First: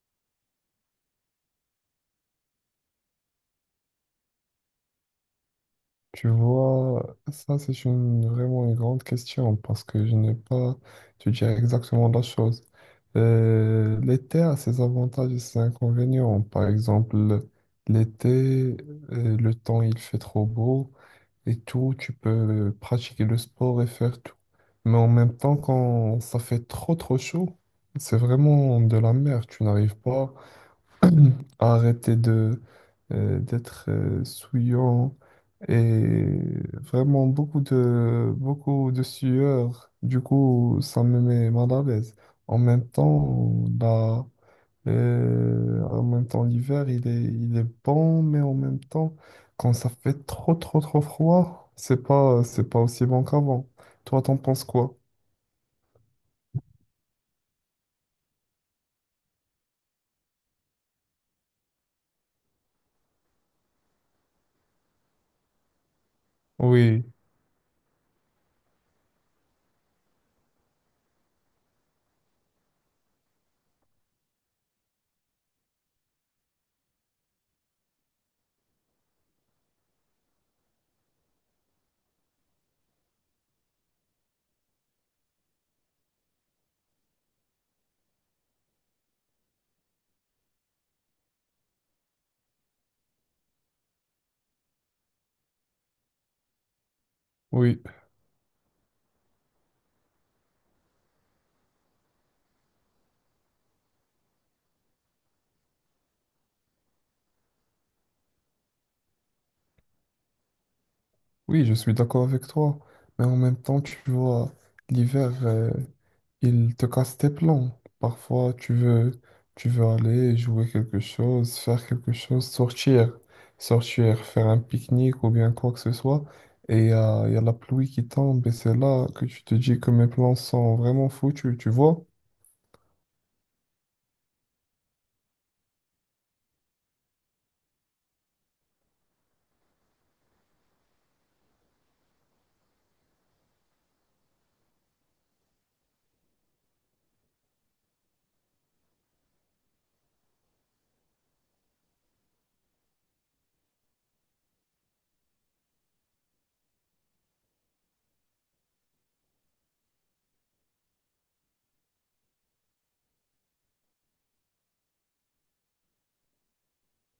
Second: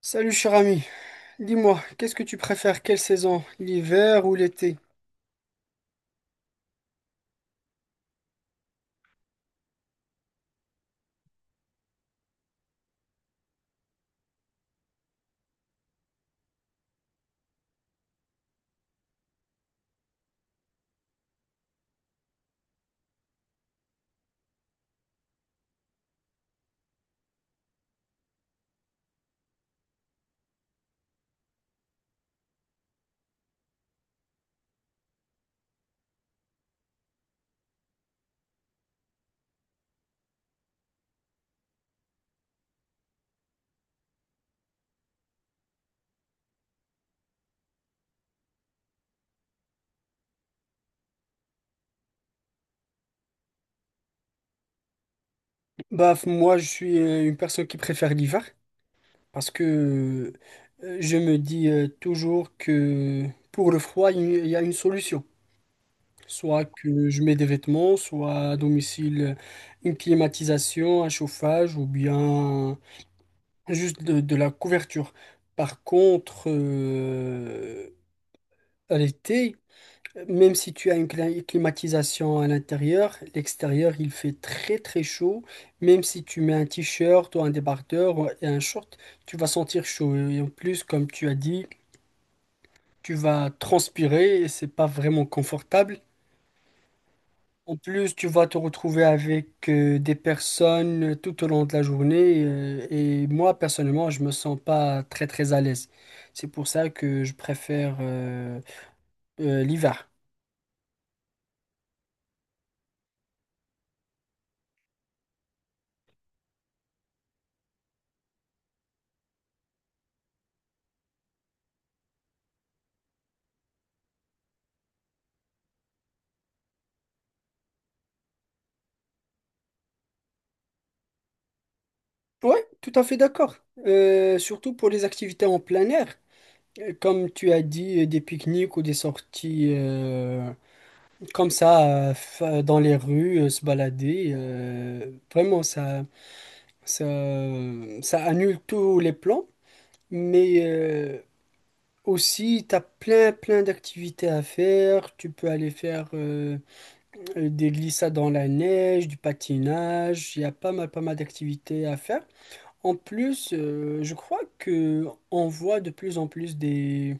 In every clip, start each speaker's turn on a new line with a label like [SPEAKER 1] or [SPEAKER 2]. [SPEAKER 1] Salut cher ami, dis-moi, qu'est-ce que tu préfères, quelle saison, l'hiver ou l'été?
[SPEAKER 2] Tu vois, ça c'est vraiment une grande question parce que je n'ai pas, je dirais exactement la chose. L'été a ses avantages et ses inconvénients. Par exemple, l'été, le temps il fait trop beau et tout, tu peux pratiquer le sport et faire tout. Mais en même temps, quand ça fait trop trop chaud, c'est vraiment de la merde. Tu n'arrives pas arrêter de d'être souillant et vraiment beaucoup de sueur. Du coup, ça me met mal à l'aise. En même temps, la- en même temps, l'hiver, il est bon, mais en même temps, quand ça fait trop trop trop froid, c'est pas aussi bon qu'avant. Toi, t'en penses quoi?
[SPEAKER 1] Moi je suis une personne qui préfère l'hiver parce que je me dis toujours que pour le froid il y a une solution, soit
[SPEAKER 2] Oui,
[SPEAKER 1] que je mets des vêtements, soit à domicile, une climatisation, un chauffage ou bien juste de la couverture. Par contre, à l'été, même si tu as une climatisation à l'intérieur, l'extérieur il fait très très chaud. Même si tu mets un t-shirt ou un débardeur et un short, tu vas sentir chaud. Et en plus, comme tu as dit, tu vas transpirer et c'est pas vraiment confortable. En
[SPEAKER 2] oui,
[SPEAKER 1] plus, tu vas te retrouver avec des personnes tout au long de la journée. Et moi, personnellement, je me sens pas très très à l'aise. C'est pour ça que je préfère l'hiver.
[SPEAKER 2] oui, je suis d'accord avec toi. Mais en même temps, tu vois, l'hiver. Ils te cassent tes plans. Parfois, tu veux aller jouer quelque chose, faire quelque chose, sortir, sortir, faire un pique-nique ou bien quoi que ce soit. Et y a la pluie qui tombe et c'est là que tu te dis que mes plans sont vraiment foutus, tu vois?
[SPEAKER 1] Ouais, tout à fait d'accord. Surtout pour les activités en plein air, comme tu as dit, des pique-niques ou des sorties, dans les rues, se balader. Vraiment, ça, ça annule tous les plans. Mais aussi, tu as plein d'activités à faire. Tu peux aller faire des glissades dans la neige, du patinage. Il y a pas mal d'activités à faire. En plus, je crois que on voit de plus en plus des,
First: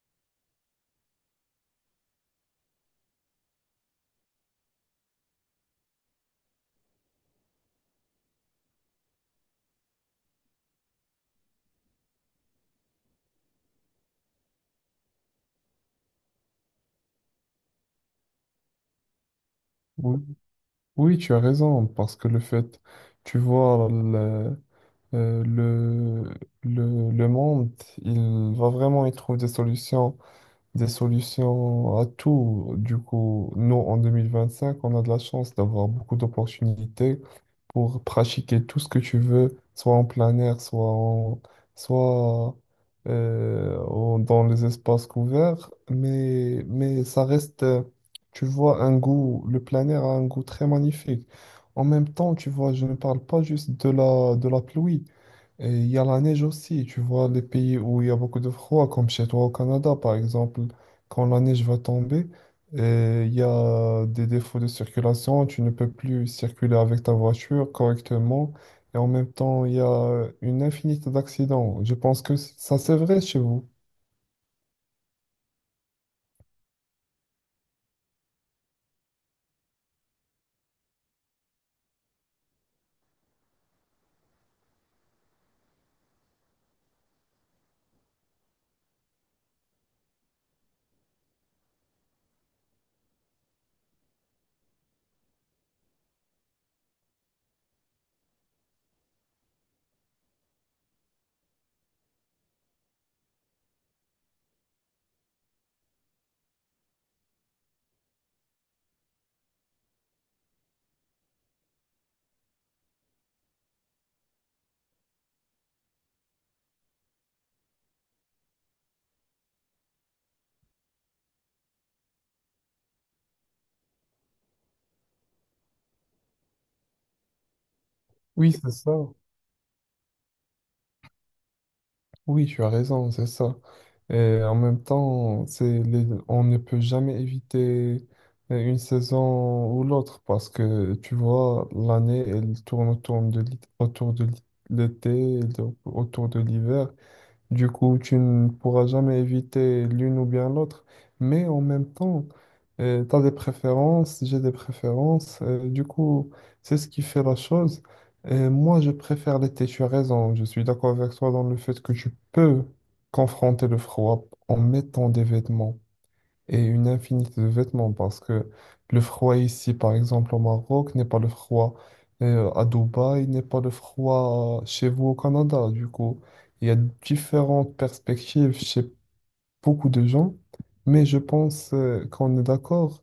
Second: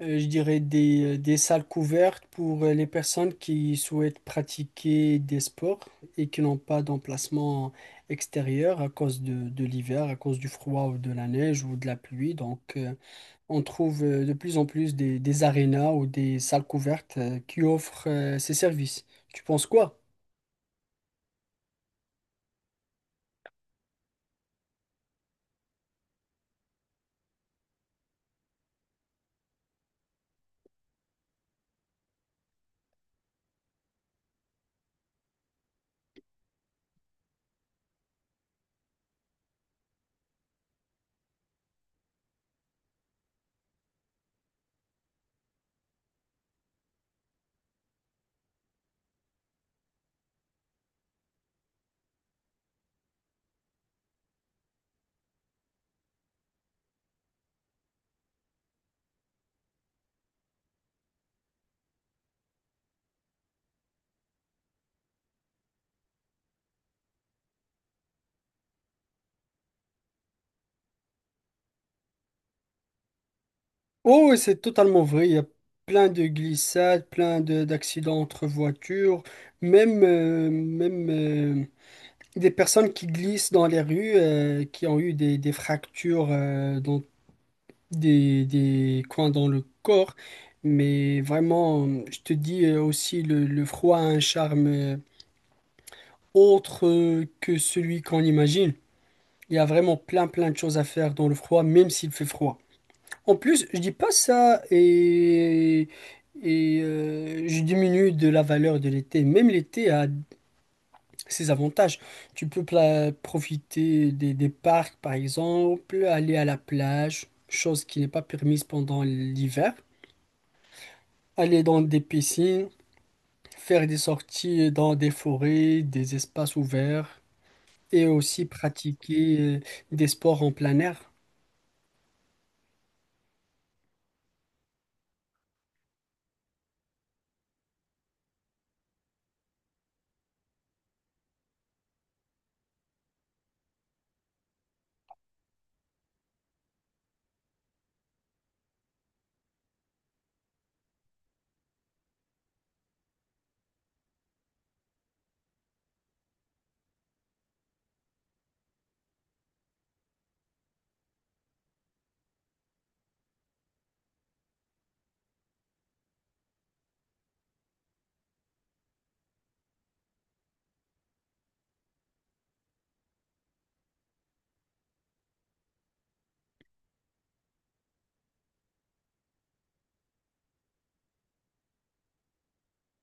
[SPEAKER 1] euh, je dirais des salles couvertes pour les personnes qui souhaitent pratiquer des sports et qui n'ont pas d'emplacement extérieur à cause de l'hiver, à cause du froid ou de la neige ou de la pluie. Donc, on trouve de plus en plus des arénas ou des salles couvertes qui offrent ces services. Tu penses quoi?
[SPEAKER 2] Oui, oui, tu as raison, parce que le fait, tu vois, euh, le, le monde, il va vraiment y trouver des solutions à tout. Du coup, nous, en 2025, on a de la chance d'avoir beaucoup d'opportunités pour pratiquer tout ce que tu veux, soit en plein air, soit dans les espaces couverts. Mais ça reste, tu vois, un goût, le plein air a un goût très magnifique. En même temps, tu vois, je ne parle pas juste de de la pluie. Et il y a la neige aussi, tu vois, les pays où il y a beaucoup de froid, comme chez toi au Canada, par exemple, quand la neige va tomber, il y a des défauts de circulation, tu ne peux plus circuler avec ta voiture correctement, et en même temps, il y a une infinité d'accidents. Je pense que ça, c'est vrai chez vous.
[SPEAKER 1] Oh, oui, c'est totalement vrai. Il y a plein de glissades, d'accidents entre voitures, même des personnes qui glissent dans les rues, qui ont eu des fractures dans des coins dans le corps. Mais vraiment, je te dis aussi, le froid a un charme autre que celui qu'on imagine. Il y a vraiment plein de choses à faire dans le froid, même s'il fait froid. En plus, je dis pas ça et je diminue de la valeur de l'été. Même l'été a ses avantages. Tu peux profiter des parcs, par exemple, aller à la plage, chose qui n'est pas permise pendant l'hiver, aller dans des piscines, faire des sorties dans des forêts, des espaces ouverts et aussi
[SPEAKER 2] Oui, c'est ça.
[SPEAKER 1] pratiquer des sports en plein air.
[SPEAKER 2] Oui, tu as raison, c'est ça. Et en même temps, c'est on ne peut jamais éviter une saison ou l'autre parce que tu vois, l'année, elle tourne l'été, autour de l'hiver. Du coup, tu ne pourras jamais éviter l'une ou bien l'autre. Mais en même temps, tu as des préférences, j'ai des préférences. Du coup, c'est ce qui fait la chose. Et moi, je préfère l'été. Tu as raison. Je suis d'accord avec toi dans le fait que tu peux confronter le froid en mettant des vêtements et une infinité de vêtements parce que le froid ici, par exemple au Maroc, n'est pas le froid à Dubaï, n'est pas le froid chez vous au Canada. Du coup, il y a différentes perspectives chez beaucoup de gens, mais je pense qu'on est d'accord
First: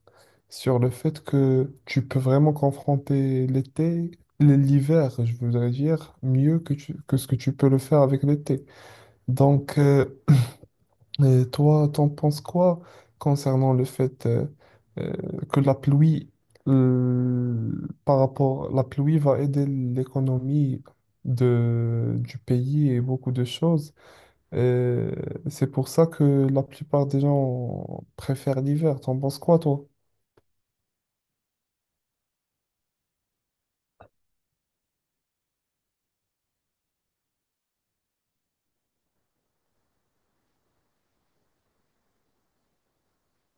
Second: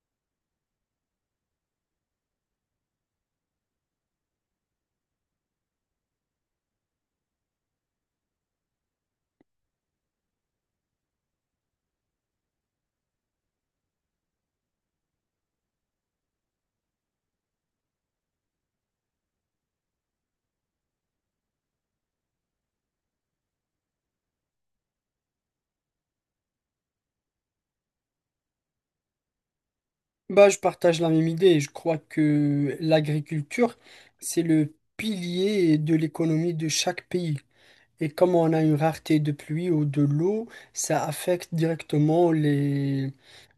[SPEAKER 2] sur le fait que tu peux vraiment confronter l'été. L'hiver, je voudrais dire, mieux que, que ce que tu peux le faire avec l'été. Donc, et toi, t'en penses quoi concernant le fait euh, que la pluie, euh, par rapport, la pluie va aider l'économie de, du pays et beaucoup de choses. Euh, c'est pour ça que la plupart des gens préfèrent l'hiver. T'en penses quoi, toi?
[SPEAKER 1] Bah, je partage la même idée. Je crois que l'agriculture, c'est le pilier de l'économie de chaque pays. Et comme on a une rareté de pluie ou de l'eau, ça affecte directement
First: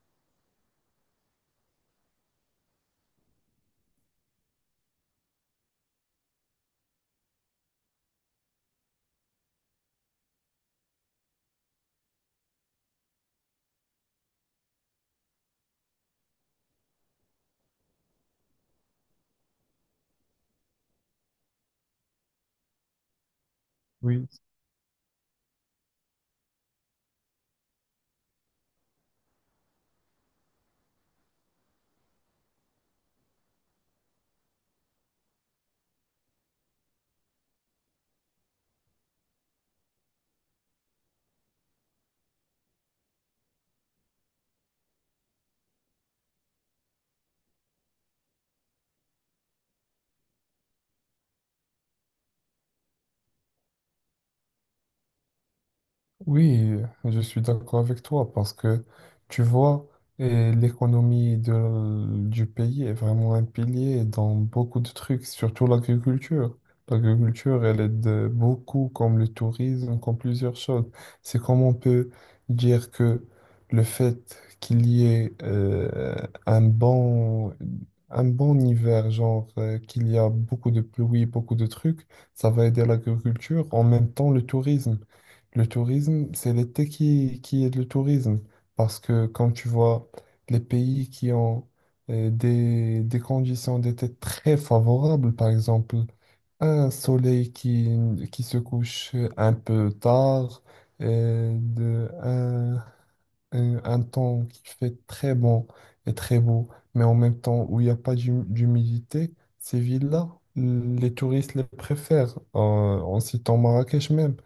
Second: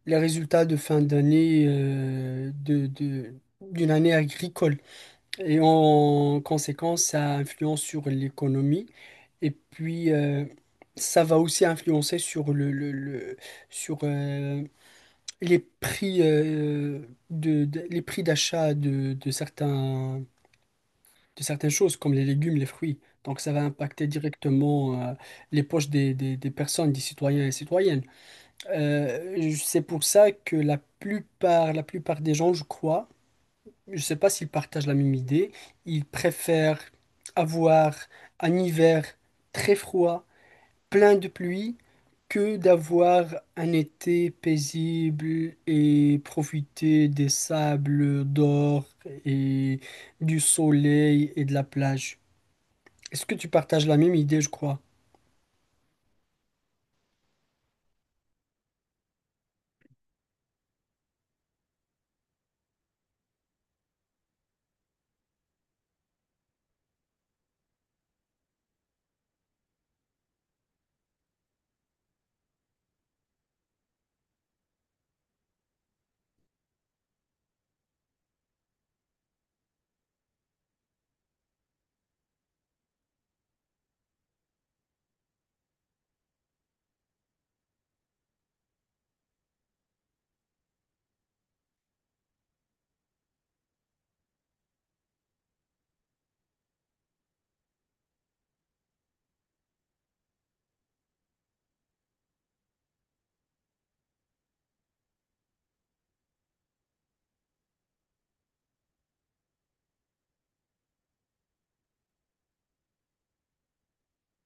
[SPEAKER 1] les résultats de fin d'année, d'une année agricole. Et en conséquence, ça influence sur l'économie. Et puis, ça va aussi influencer sur sur, euh, les prix, les prix d'achat de certains de certaines choses comme les légumes, les fruits. Donc ça va impacter
[SPEAKER 2] Oui.
[SPEAKER 1] directement, les poches des personnes, des citoyens et citoyennes. C'est pour ça que la plupart des gens, je crois, je sais pas s'ils partagent la même idée, ils préfèrent avoir un hiver très froid, plein de pluie, que d'avoir un été paisible et profiter des sables d'or et du soleil et de la plage. Est-ce que tu partages la même idée, je crois?
[SPEAKER 2] Oui, je suis d'accord avec toi parce que tu vois, eh, l'économie du pays est vraiment un pilier dans beaucoup de trucs, surtout l'agriculture. L'agriculture, elle aide beaucoup, comme le tourisme, comme plusieurs choses. C'est comme on peut dire que le fait qu'il y ait un bon, un bon hiver, genre qu'il y a beaucoup de pluie, beaucoup de trucs, ça va aider l'agriculture, en même temps le tourisme. Le tourisme, c'est l'été qui est le tourisme. Parce que quand tu vois les pays qui ont des conditions d'été très favorables, par exemple, un soleil qui se couche un peu tard, euh, de, un, un temps qui fait très bon et très beau, mais en même temps où il n'y a pas d'humidité, ces villes-là, les touristes les préfèrent, en citant Marrakech même.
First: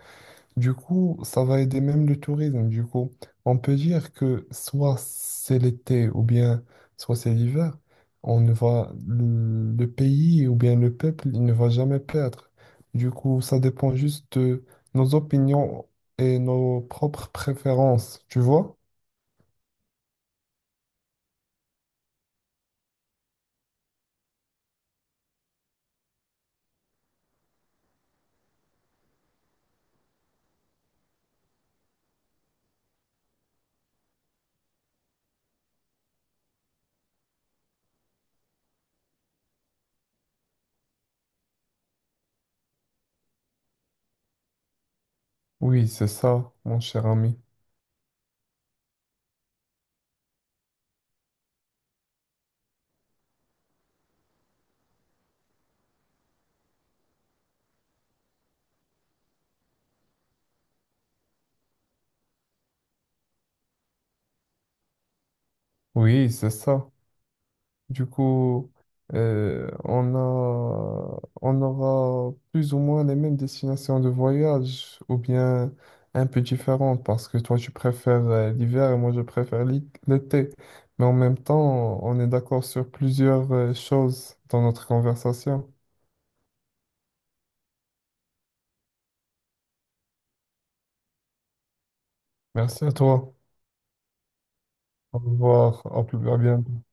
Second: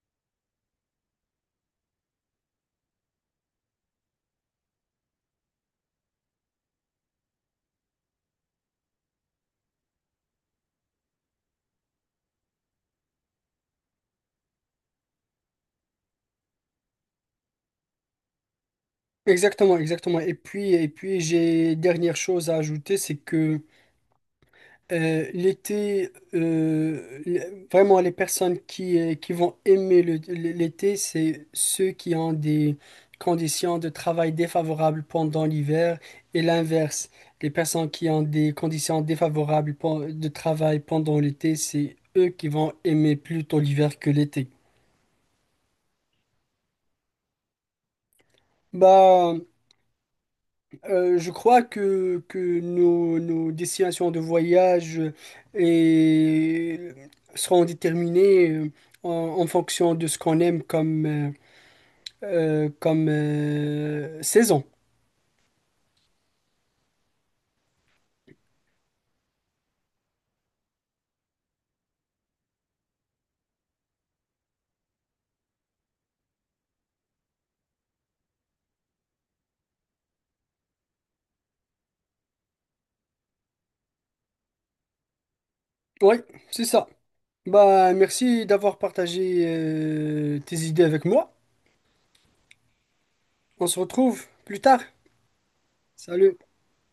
[SPEAKER 2] Du coup, ça va aider même le tourisme. Du coup, on peut dire que soit c'est l'été ou bien soit c'est l'hiver, on ne va le pays ou bien le peuple, il ne va jamais perdre. Du coup, ça dépend juste de nos opinions et nos propres préférences, tu vois?
[SPEAKER 1] Exactement, exactement. Et puis j'ai dernière chose à ajouter, c'est que l'été, vraiment les personnes qui vont aimer l'été, c'est ceux qui ont des conditions de travail défavorables pendant l'hiver, et l'inverse. Les personnes qui ont des conditions défavorables de travail pendant l'été, c'est eux qui vont aimer plutôt l'hiver que l'été.
[SPEAKER 2] Oui, c'est ça, mon cher ami.
[SPEAKER 1] Bah, je crois que nos destinations de voyage et seront déterminées, en, en fonction de ce qu'on aime comme, saison.
[SPEAKER 2] Oui, c'est ça. Du coup, on aura plus ou moins les mêmes destinations de voyage, ou bien un peu différentes, parce que toi, tu préfères l'hiver et moi, je préfère l'été. Mais en même temps, on est d'accord sur plusieurs choses dans notre conversation.
[SPEAKER 1] Oui, c'est ça. Bah, merci d'avoir partagé tes idées avec moi.
[SPEAKER 2] Merci à toi.
[SPEAKER 1] On se retrouve plus tard.
[SPEAKER 2] Au revoir. À plus à
[SPEAKER 1] Salut.
[SPEAKER 2] bientôt.